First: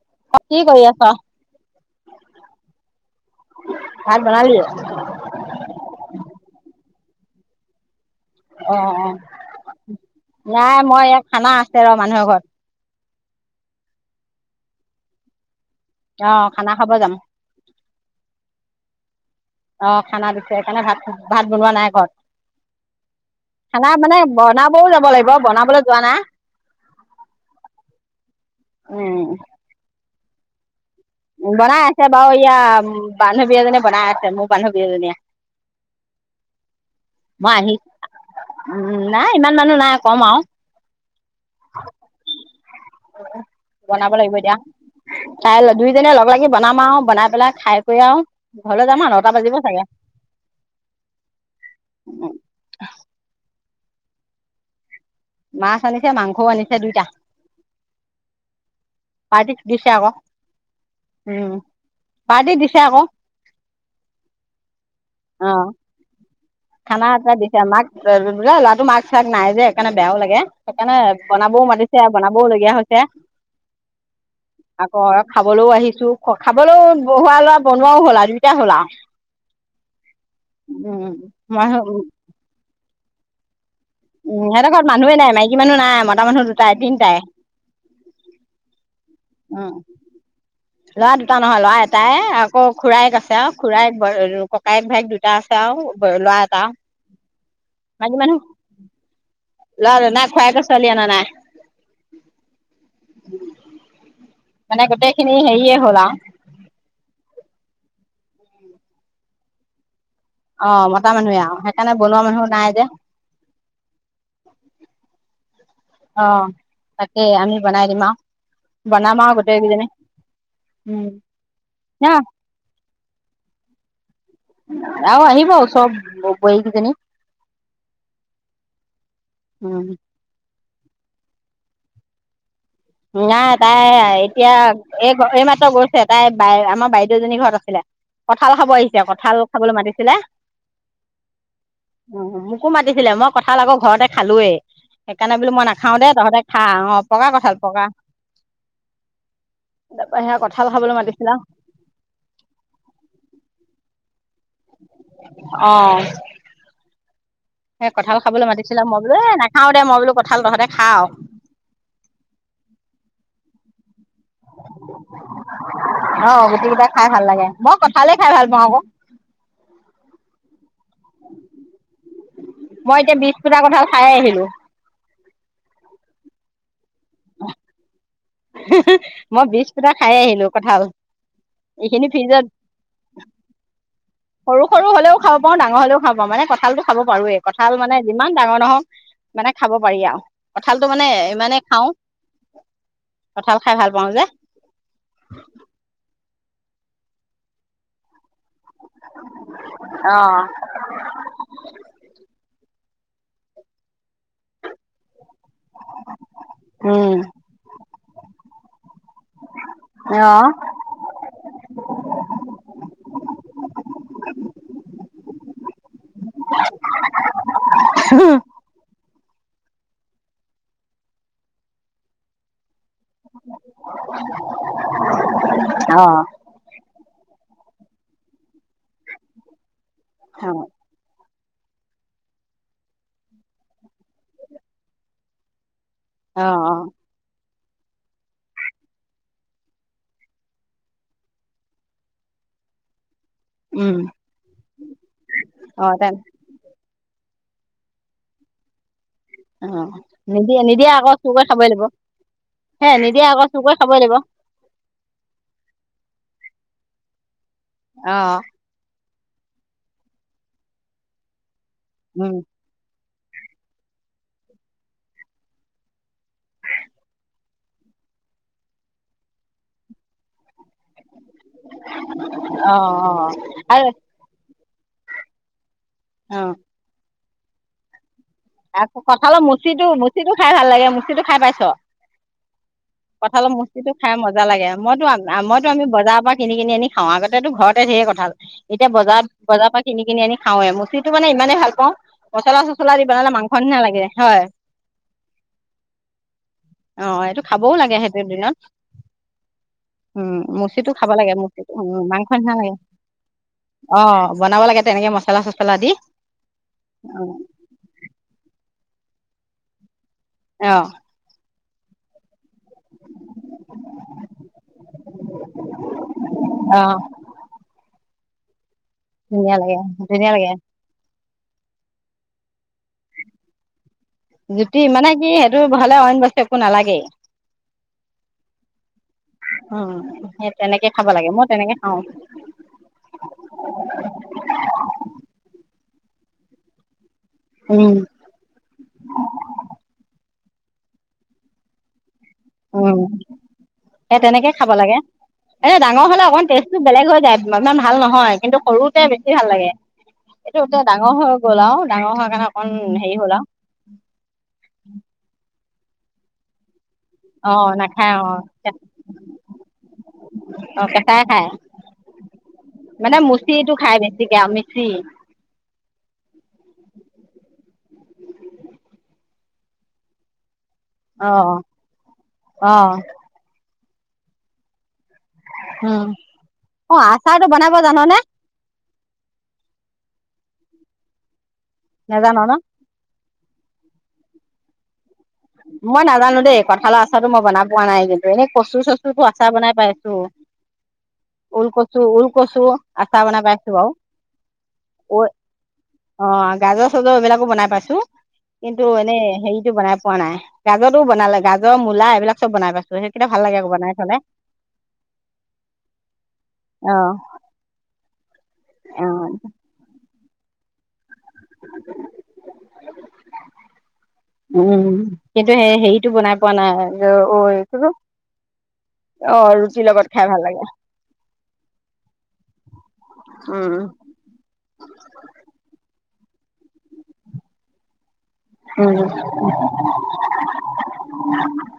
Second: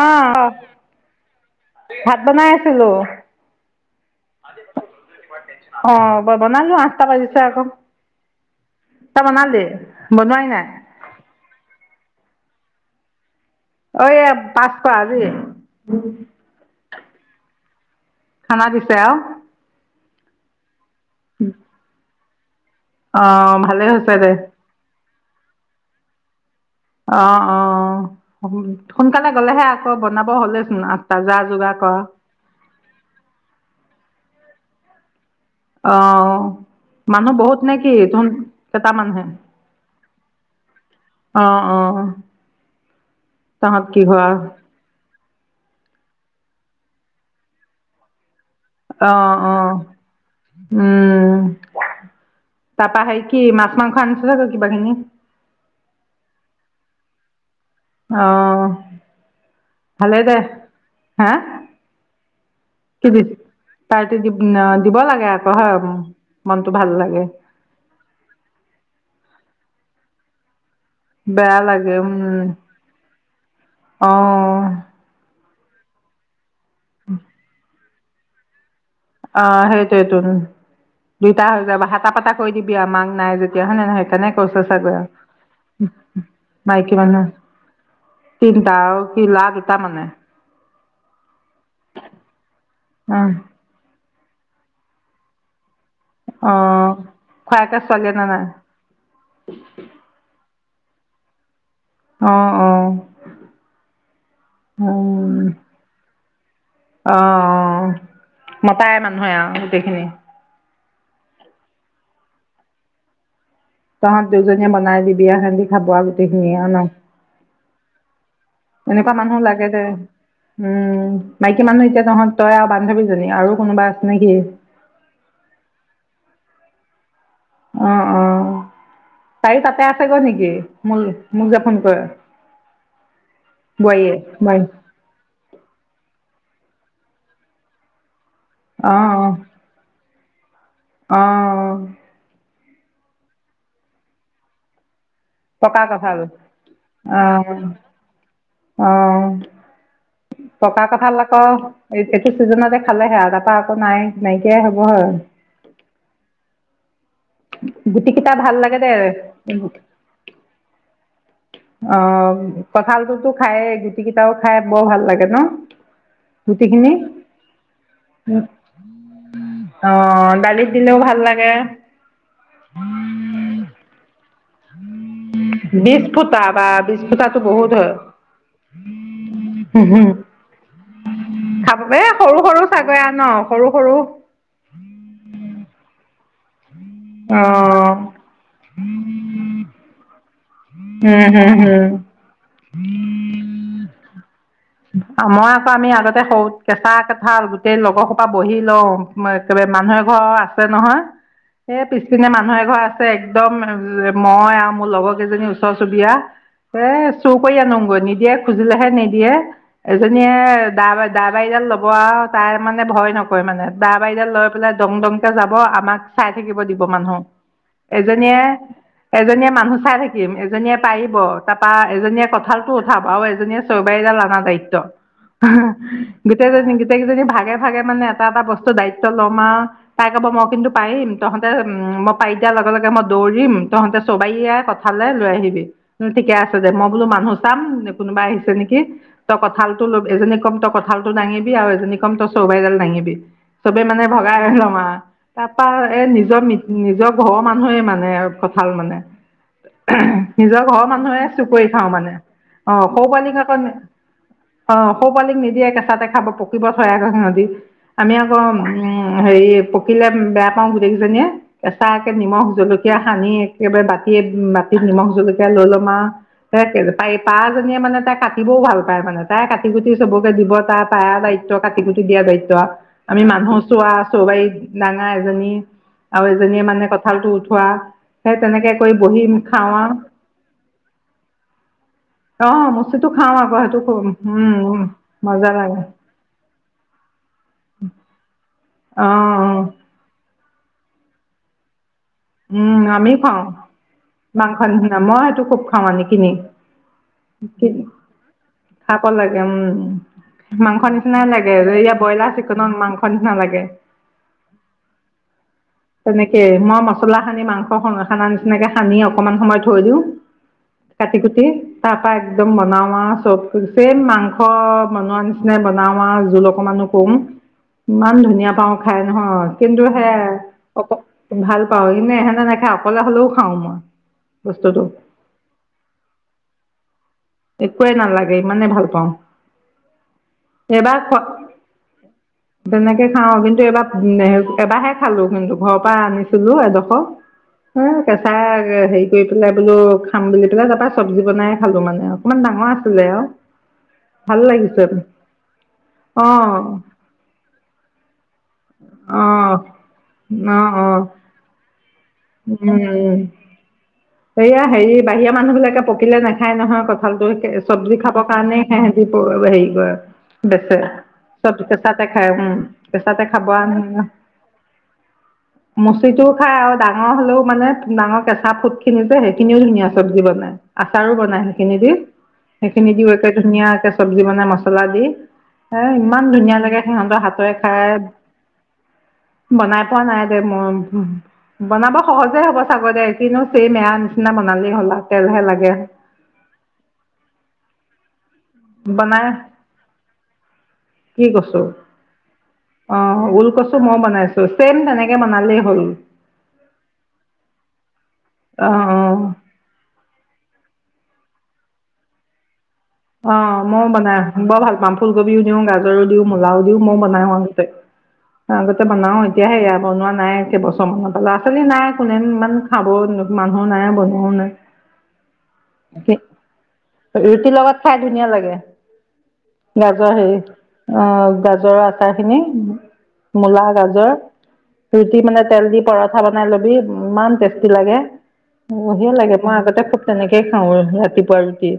অহ কি কৰি আছ? ভাত বনাই আছিলো ভাত বনালি? অ', অহ বনালো আছিলো। কেইটা বাজিছে। অ অ তই বনালি নাই মই ইয়াত খানা আছে ৰ। মানুহৰ ঘৰত। অঐ পাঁচশ আজি। অ খানা খাব যাম।। খানা দিছে আও। অ', খানা দিছে সেইকাৰণে ভাত। ভাত বনোৱা নাই ঘৰত। অ' ভালেই খানা হৈছে মানে দে বনাবও যাব লাগিব বনাবলৈ যোৱা নাই। অ অ উম, সোনকালে গলেহে আকৌ। বনাব হলেচি ন। বনাই আছে বাৰু ইয়া বানুহ বি এজনী বনাই আছে মোক। বন্ধী এজনীয়ে। অহ মানুহ মই বহুত আহি নে কি তুন কেইটা উম, মানুহে নাই ইমান মানুহ নাই কম আৰু অহ অহ তাহত কি হয়। ভাল। দুইজননে লগ লাগি বনাম আৰু বনাই পেলাই খাই কৰি আও। অ অ উম তাৰপা সে কি মা। মাংস থৈছগ কি বা খিনি। মাছ আনিছে মাংস আনিছে দুইটা। অহ। পাৰ্টি দিছে আকৌ, ভালেই দে হা উম, পাৰ্টি দিছে আকৌ। কি দি পাৰ্টি দি দিব লাগে আকৌ অ'। হয়। মনটো ভাল খানা লাগে এটা দিছে মাক ব ল'ৰাটো মাক চাক নাই যে। সেইকাৰণেনে বেয়া ও লাগে। সেইকাৰণে বেয়া বনাবও লাগে মাতিছে উম বনাবও লগীয়া হৈছে অ আকৌ। খাবলেও আহিছোঁ। খাবলৈও বহোৱা লোৱা বন। ও'হলা দুুইটাই হলা আও। অহ সেইটো উম! দুইটা হৈ মই যাব হাতা-পাতা কৰি দিবি মাক নাই যে এতিয়াহ নে ন সেইকাৰণে উম কৈছ সিহঁতৰ ঘৰত চাগৈ, মানুহে নাই মাইকী মানুহ নাই মতা মানুহ দুটাই মাইকী তিনটাই মানুহ তিনটা আঅ উম! ল'ৰা দুটা নহয় ল'ৰা এটাই আকৌ অ খুৰাইক আছে আৰু খুৰাই ককায়ে-ভাইক দুটা আছে আৰু। ল'ৰা অ এটা, খুৰাকে ছোৱালীয়ে মাইকী নে নাই মানুহ ল'ৰা নাই খোৱাই ক ছোৱালী অনা নাই অ অ মানে গোটেই খিনি উম হেয়ে হ'ল আঅ অ মতাই মানুহে আৰু গোটেইখিনি অ মতা মানুহে আৰু সেইকাৰণে বনোৱা মানুহ নাই যে তহঁত দুজনীয়া বনাই দিবি যা সে খাব আৰু অ গোটেইখিনিয়ে আৰু ন, তাকেই আমি বনাই দিম আৰু এনেকুৱা বনাম আৰু মানুহ গোটেই লাগে যে কেইজনী উম! মাইকী মানুহ ন এতিয়া তহঁত তই আৰু বান্ধৱীজনী আৰু কোনোবা আছে নেকি? জনি উম! উ! তাইয়ো তাতে উম আছেগৈ নেকি? মূল মোক যে ফোন কৰে নাই তাই বোৱাৰীয়ে এতিয়া বোৱাৰী এই এইমাত্ৰ গৈছে তাই বাই আমাৰ বাইদেউজনী ঘৰত আছিলে। কঁঠাল খাব আহিছে, কঁঠাল খাবলৈ মাতিছিলে। আহ উ মোকো মাতিছিলে মই কঁঠাল আকৌ ঘৰতে খালোয়েই সেইকাৰণে বোলো মই নাখাওঁ দে তহঁতে খা অ পকা কঁঠাল। পকা অ তাৰপৰা সেয়া পকা খাবলৈ কঁঠাল মাতিছিলে আকৌ এইটো চিজনতে খালে সেয়া তাপা আকৌ নাই নাইকিয়াই হব আৰু এ কঁঠাল খাবলৈ মাতিছিলে মই বোলো এ দে নাখাওঁ দে মই বোলোঁ কঁঠাল তহঁতে খা আৰু অ কঁঠালটো খায়ে গুতিকিতাও খাই বৰ ভাল লাগে ন আৰু অ গুটি কেইটা গুটিখিনি খাই ভাল লাগে মই কঁঠালে খাই ভাল পাওঁ আকৌ অ দালিত। দিলেও ভাল লাগে। মই এতিয়া বিছ ফুটা কঁঠাল খাই এ আহি বিছ ফুটা বা বি ফুটাটো বহুত হয়। মই বিজ পোটা খাই আহিলো, কঠাল খাব এ এইখিনি সৰু ফিজত সৰু চাগৈ ন সৰু সৰু সৰু সৰু হলেও খাব পাৰো ডাঙৰ হলেও খাব পাওঁ মানে। কঁঠালতটো খাব অ পাৰোৱেই কঁঠাল মানে যিমান ডাঙৰ নহওক, মানে খাব পাৰি আৰু। উ কঁঠালটো মানে উম হম ইমানে খাওঁ হম। কঁঠাল খাই ভাল পাওঁ যে। মই আকৌ আমি আগতে। সৰুত, কেঁচা কেঁঠাল গোটেই লগৰ। পৰা বহি লওঁ, একেবাৰে মানুহে অ ঘৰ আছে নহয়, এ পিছপিনে মানুহে ঘৰ আছে। একদম মই আও মোৰ লগৰ কেইজনী ওচৰ চুবুৰীয়া, এ উম চৌ কৰি আনোগৈ নিদিয়ে খুজিলেহে নিদিয়ে। অ এজনীয়ে দা দা বাৰীডাল লব আৰু তাৰ মানে ভয় নকৰে মানে দা বাৰীডাল লৈ পেলাই দং দংকে যাব আমাক চাই থাকিব দিব মানুহ, এজনীয়ে। এজনীয়ে মানুহ চাই থাকিম এজনীয়ে পাৰিব তাৰাপা এজনীয়ে কঁঠাল। উঠাবা আৰু এজনীয়ে চয়বাৰীটা আনা দ। অ গীতেজন গীতে গীত ভাল। ভাগে ভাগে মানে এটা এটা বস্তু দায়িত্ব ল'ম আৰু। তাই কব মই অ কিন্তু পাৰিম। তহঁতে উ মই পাৰি দিয়া লগে লগে মই দৌৰিম তহঁতে চবাই কথালৈ লৈ আহিবি। ঠিকে অ অ আছে যে মই বোলো মানু। চাম নে কোনোবা আহিছে নেকি। তই কঁঠালটো লবি এজনী কম তই কঁঠালটোঙিবি আৰু এজনী কম তই চৰবাইডাল দাঙিবি। চবে উম মানে ভগাই লওঁ আৰু, তাৰ পৰা অ এ তে নিজৰ নিজৰ। ঘৰৰ মানুহে মানে কঁঠাল মানে। অ নিজৰ নিদিয়ে ঘৰৰ নিদিয়া আকৌ মানুহে চুকৈ চুকুৰি খাবই লাগিব, খাওঁ মানে অঁ হে সৰু নিদিয়া পোৱালীক আকৌ চুকৈ খাবই লাগিব। অ সৌ পালিক নিদিয়ে কেঁচাতে খাব পক। পকিব থয় আক সিহঁতি আমি অ আকৌ উ। হেৰি পকিলে বেয়া পাও গোটেই কেইজনীয়ে। কেঁচাকাকে উম নিমখ জলকীয়া। সানি একেবাৰে বাতিয়ে বাতিত নিমখ জলকীয়া লৈ ল'ম আ ত পাহ জনীয়ে মানে তাই কাটিবও ভাল তাৰমানে তাই কাটি কুটি চবকে দিব পাৰা দায়িত্ব কাটি কুটি দিয়া দায়িত্ব আও অ অ আমি মানুহক আৰু চোৱা চও বা ডাঙা এজনী আৰু এজনীয়ে মানে কথা ঠালটো উঠোৱা সেই তেনেকে কৰি আৰু বহি কঁঠালৰ খাওঁ মুচিটো মুচিটো খাই ভাল লাগে মুচিটো খাই পাইছ আও অ মুচিটো খাওঁ কঠালৰ আকৌ সেইটো মুচিটো খাই মজা লাগে উম মইতো মজা মইতো লাগে আমি বজাৰ পৰা কিনি কিনি আনি খাওঁ আগতেতো ঘৰতে ঢেৰ কঁঠাল এতিয়া অ অ বজাৰ বজাৰ পৰা কিনি কিনি আনি খাওৱে মচিটো মানে ইমানেই ভাল পাওঁ [unintelligible] পচলা চচলা দি খাও মাংস নিচিনা লাগে হয় মাংস নিচিনা মই সেইটো খুব খাওঁ আনি কিনি অ এইটো খাবও লাগে সেইটো দিনত খাব লাগে উম উম মাংস মুচিটো খাব নিচিনাই লাগে মুচিটো সেয়া উম ব্ৰইলাৰ মাংস নিচিনা চিকনৰ লাগে মাংস নিচিনা লাগে অ বনাব লাগে তেনেকে মছলা চছলা দি তেনেকে মই মছলা অ সানি মাংস খন খানা নিচিনাকে সানি অকণমান সময় থৈ দিওঁ অ কাটি কুটি তাপা একদম মজা বনাও আও চব চেইম মাংস বনোৱা নিচিনা বনাও‌ আও জোল অকমানো কৰো ইমান ধুনীয়া [unintelligible] পাওঁ হয় নহয় ধুনীয়া লাগে কিন্তু সে ধুনীয়া লাগে অ ভাল পাও ইনে এহেতে নেখায় অকলে হ'লেও খাওঁ মই জোতি বস্তুটো মানে কি সেইটো ভালে অইন বস্তু একো নালাগেই একোৱেই নালাগে ইমানে ভাল পাওঁ উম সেই তেনেকে এইবাৰ খাব খোৱা লাগে মই তেনেকে খাওঁ তেনেকে খাওঁ কিন্তু এইবাৰ এবাৰহে খালো কিন্তু ঘৰপা [unintelligible] পা আনিছিলো এডোখৰ এ উম কেঁচা হেৰি কৰি পেলাই বোলো খাম বুলি এই তাপা চবজি বনাই খালো মানে আও উ সেই ভাল তেনেকে খাব লাগিছে লাগে এনে ডাঙৰ অ হলে অকমান টেষ্টটো বেলেগ হৈ যায় ইমান ভাল নহয় কিন্তু সৰুতে অ অ বেছি ভাল লাগে এইটো এ অ ডাঙৰ হৈ গ'ল আও ডাঙৰ হোৱাৰ কাৰণে অকণ হেৰি উম হল আও এয়া হেৰি পকিলে নাখায় নহয় ক বইল কৰি চব্জি নাখায় খাবৰ অ কাৰণে সিহতি হেৰি কৰে বেচে অ কেঁচাই খায় চব কেঁচাতে খাই উম মানে কেঁচাতে খাব আও মুচিটো খাই শ বেছিকে আৰু মিচি মচিটোও খাই আৰু ডাঙৰ হলেও মানে ডাঙৰ কেঁচা ফুট খিনি যে সেইখিনিও ধুনীয়া চব্জি বনাই আচাৰো অ বনাই সেই খিনি দি অ সেইখিনি দিও একে ধুনীয়াকে চবজি বনাই মছলা দি, এ উম ইমান ধুনীয়া লাগে অ সিহঁতৰ আচাৰটো হাতেৰে বনাব খাই। জাননে বনাই পোৱা নাই দে মই। বনাব নাজান সহজে হ'ব ন চাগৈ দেই। [unintelligible] নিচিনা বনালেই হ'ল ন। সেইয়েহে লাগে। মই নাজানো দেই কঁঠালৰ আচাৰটো মই বনাই পোৱা নাই আজিলৈকে। এনেই কচু চচুটো বনাই আচাৰ বনাই পাইছো। ঊল কচু ওল কচু অ আচাৰ বনাই পাইছো ওলকচু বাৰু, মইও বনাইছো চেম তেনেকে বনালেই হ'ল অ গাজৰ চাজৰ এইবিলাকো বনাই পাইছো। [unintelligible] অ কিন্তু এনে অ হেৰিটো বনাই, [unintelligible] পোৱা নাই। গাজটো বনালে, গাজৰ মূলা এইবিলাক চব বনা পাইছোঁ। অ মইও বনাই বৰ ভাল পাম ফুলকবিও দিও, গাজৰো দিওঁ, মূলাও দিও, অ মই বনাও আগতে। [unintelligible] আগতে অ বনাও, এতিয়াহে বনোৱা, নাই কেইবছৰমানত। ল'ৰা ছোৱালী নাই, কোনে ইমান খাব, মানুহো নাই বনোৱাও নাই। উম কিন্তু সেই হেৰিটো বনাই পোৱা নাই অ ৰুটিৰ লগত এইটো খাই ধুনীয়া লাগে। অ ৰুটিৰ লগত গাজৰ খাই হে ভাল লাগে অ গাজৰ আচাৰ খিনি, মূলা, উম গাজৰ ৰুটি মানে তেল দি। [unintelligible] [unintelligible] ল'বি ইমান টেষ্টি লাগে। উম বহিয়া লাগে। মই আগতে তেনেকেই খাওঁ ৰাতিপুৱা ৰুটি।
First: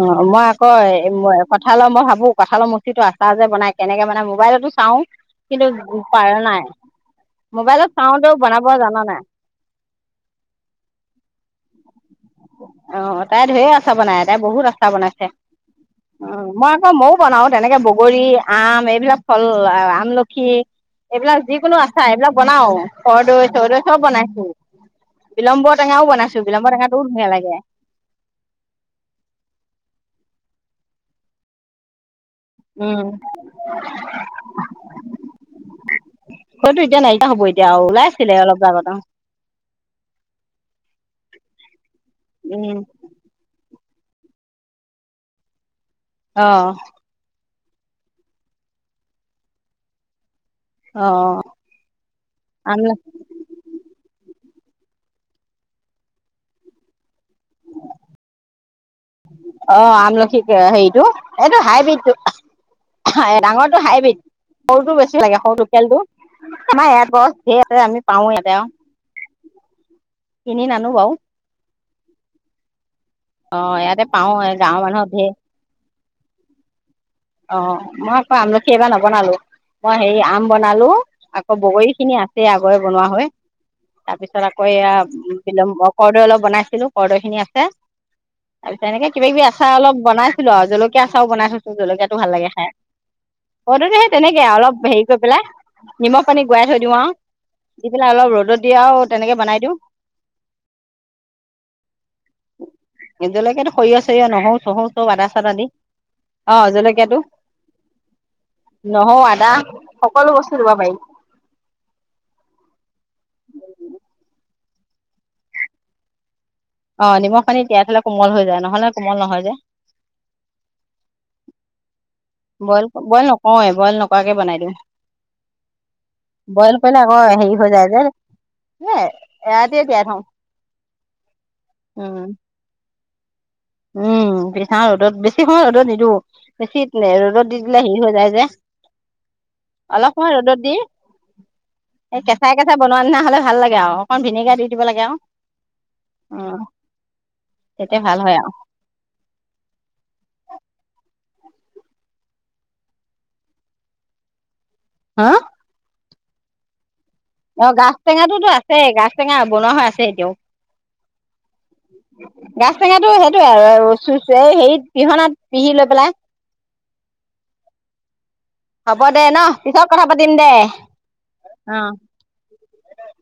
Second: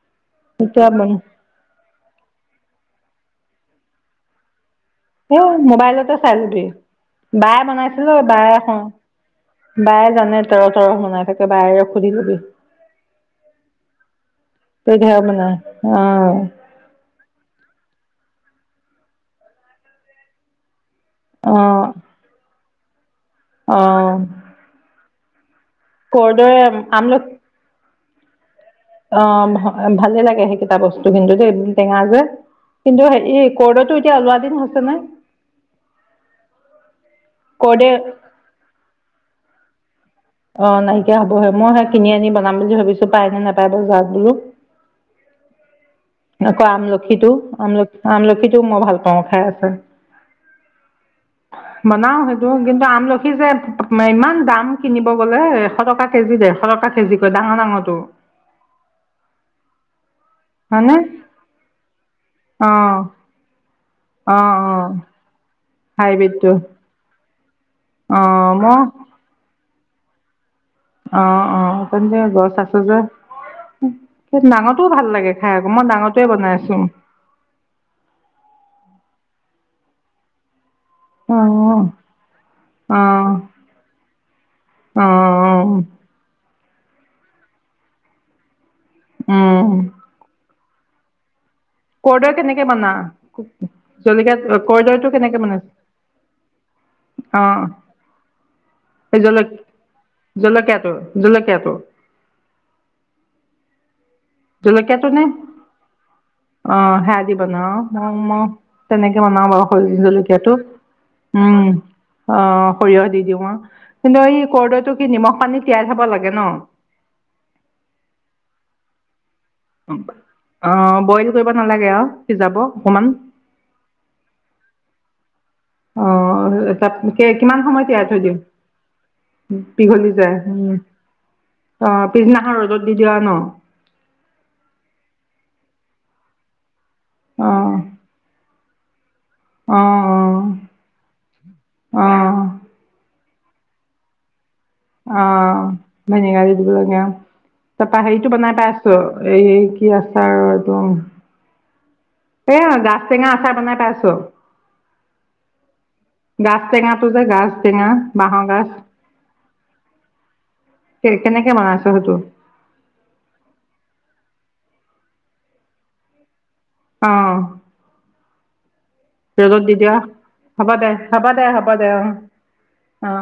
অ মই আকৌ এতিয়া কঁঠালৰ মই ভাবো কঁঠালৰ মূচিটো যে আচাৰ আচাৰ বনাই। তেনেক মানে মোবাইলতো, চাওঁ এ কিন্তু মোবাইলতে চাই পাৰা নাই লবি, বায়ে মোবাইলত বনাইছিলে চাওঁতেও বনাব বায়েখন জানা নাই বায়ে জানে ত। [unintelligible] অ তাই ধেই আচাৰ বনাই, তাই বহুত আচাৰ তই ধেৰ বনাইছে বনাই অ, মই আকৌ মইয়ো বনাও তেনেকে বগ, গৰি, আম, এইবিলাক ফল আমলখি, এইবিলাক অ যিকোনো আচাৰ এইবিলাক বনাও। কৰ্দৈ অ চৰ্দৈ চব বনাইছো। বন [unintelligible] কৰদৈ [unintelligible] আমলখ ধুনীয়া লাগে। অ ভালে লাগে সেইকেইটা বস্তু কিন্তু দেই, টেঙা যে। কিন্তু উম। হে কৰদৈটো এতিয়া ওলোৱা দিন হৈছে নে হয়তো এতিয়া নাইকিয়া হ'ব এতিয়া কৰদৈ ওলাই আছিলে অলপ আগত অ। অ নাইকিয়া হ'বহে। মই সেই কিনি আনি বনাম বুলি উম ভাবিছো, পাই নে নাপায়। [unintelligible] যদি, অ আকৌ আমলখিটো। আমলখি আমলখিটোও মই ভাল পাওঁ, খাই আছে। অ বনাও সেইটো কিন্তু আমলখি যে ইমান দাম কিনিব গলে এশ টকা কেজি দেৰশ টকা কেজি কয় ডাঙৰ-ডাঙৰটো। [unintelligible] অ, আমলখী - হেৰিতটো এইটো হাইব্ৰীডটো অঁ ডাঙৰটো হাইব্ৰীড, অঁ অঁ সৰুটো বেছি লাগে সৰু লোকেলটো হাইব্ৰীডটো আমাৰ এয়াত গছ [unintelligible] সেইয়াতে আমি পাওঁ অঁ ইয়াতে। কিনি নানো বাৰু অ, অ, গছ আছে যে অ ইয়াতে পাও গাঁৱৰ নাঙতোও ভাল মানুহৰ ধেৰ লাগে খাই আকৌ, মই ডাঙৰতোয়ে বনাইছো। অ মই ক আমলখি এইবাৰ নবনালো। অই সেই আম বনালো। আকৌ অঁ বগৰী খিনি আছে আগৰে বনোৱা অঁ হৈ তাৰ পিছত আকৌ এয়া বিল অঁ অ কৰৰ্দৈ অলপ বনাই ছিলো কৰ্দৈ খিনি আছে তাৰপিছত এনেক কিবা-কিবি আচাৰ অলপ বনাইছিলো আৰু জলকীয়া আচাও বনাই থৈছো। ভাল কৰদৈ লাগে কেনেকৈ খায়। বনা কৰ্দৈ তো সেই জলকীয়া তেনেকে আৰু অলপ হেৰি কৰদৈটো কৰি কেনেকৈ পেলাই বনাইছা নিমখ পানী গৰাই থৈ দিওঁ আৰু অঁ দি পেলাই অলপ ৰ'দত দি, আৰু এই তেনেকে জল বনাই দিওঁ জলকীয়াটো জলকীয়াটো নিজলৈকেতো সৰিয়হ নহৰু-চহৰো জলকীয়াটো ছপ নে আদা-চাদা দি। অ জলক সেয়া দি বনাও। তেনেকে নহৰু বনাও আদা বাৰু সৰিয়হ সকলো জলকীয়াটো। বস্তু দিব পাৰি উম অ সৰিয়হ দি দিওঁ আৰু কিন্তু এই কৰৰ্দৈটো কি নিমখ পানীত তিয়াই থব লাগে ন? অ নিমখ পানীত তিয়াই থলে কোমল হৈ যায়, নহলে কোমল নহয় যে। অ' বইল কৰিব নালাগে অ। বইল, বইল নকওঁৱে বইল নকৰাকে বনাই দিওঁ। অ বইল কৰিলে আকৌ হেৰি কিমান হৈ সময়ত যায় যে তিয়াই থৈ দিওঁ। এ এৰাতিয়ে তিয়াই পীঘলি থওঁ যায় উম'অ উম পিছদিনাখন ৰ'দত দি দিও আৰু ন? উম', পিছদিনা ৰ'দত বেছি সময়ত ৰ'দত নিদিওঁ, বেছি এ অ ৰ'দত দি দিলে হেৰি হৈ যায় যে অ অলপ সময় ৰ'দত দি, অ এই অ কেঁচাই কেঁচাই বনোৱা নিচনা হ'লে ভাল লাগে আও, অকণ ভিনেগাৰ দি দিব লাগে আৰু অ অ ভিনেগাৰ দি দিব লাগে আউ তেতিয়া তাপা ভাল হেৰিটো হয় আৰু বনাই পাই ছ এই কি আছাৰ ৰ এইটো এ গাজটেঙা আচাৰ বনাই পাইছো। হা। গাজ তেঙা অ গাছ টেঙাটোতো আছে গাছ টেঙা বনোৱা হৈ আছে এতিয়াও। কেনেকে বনাইছ সেইটো গাছ টেঙাটো সেইটোয়ে আৰু চ হেৰিত পিহনাত পিহি লৈ পেলাই অহ। হ'ব দে ন ৰ'দত দি পিছত দিয়া কথা পাতিম হ'ব দে হ'ব দে হ'ব অ দে অহ অ।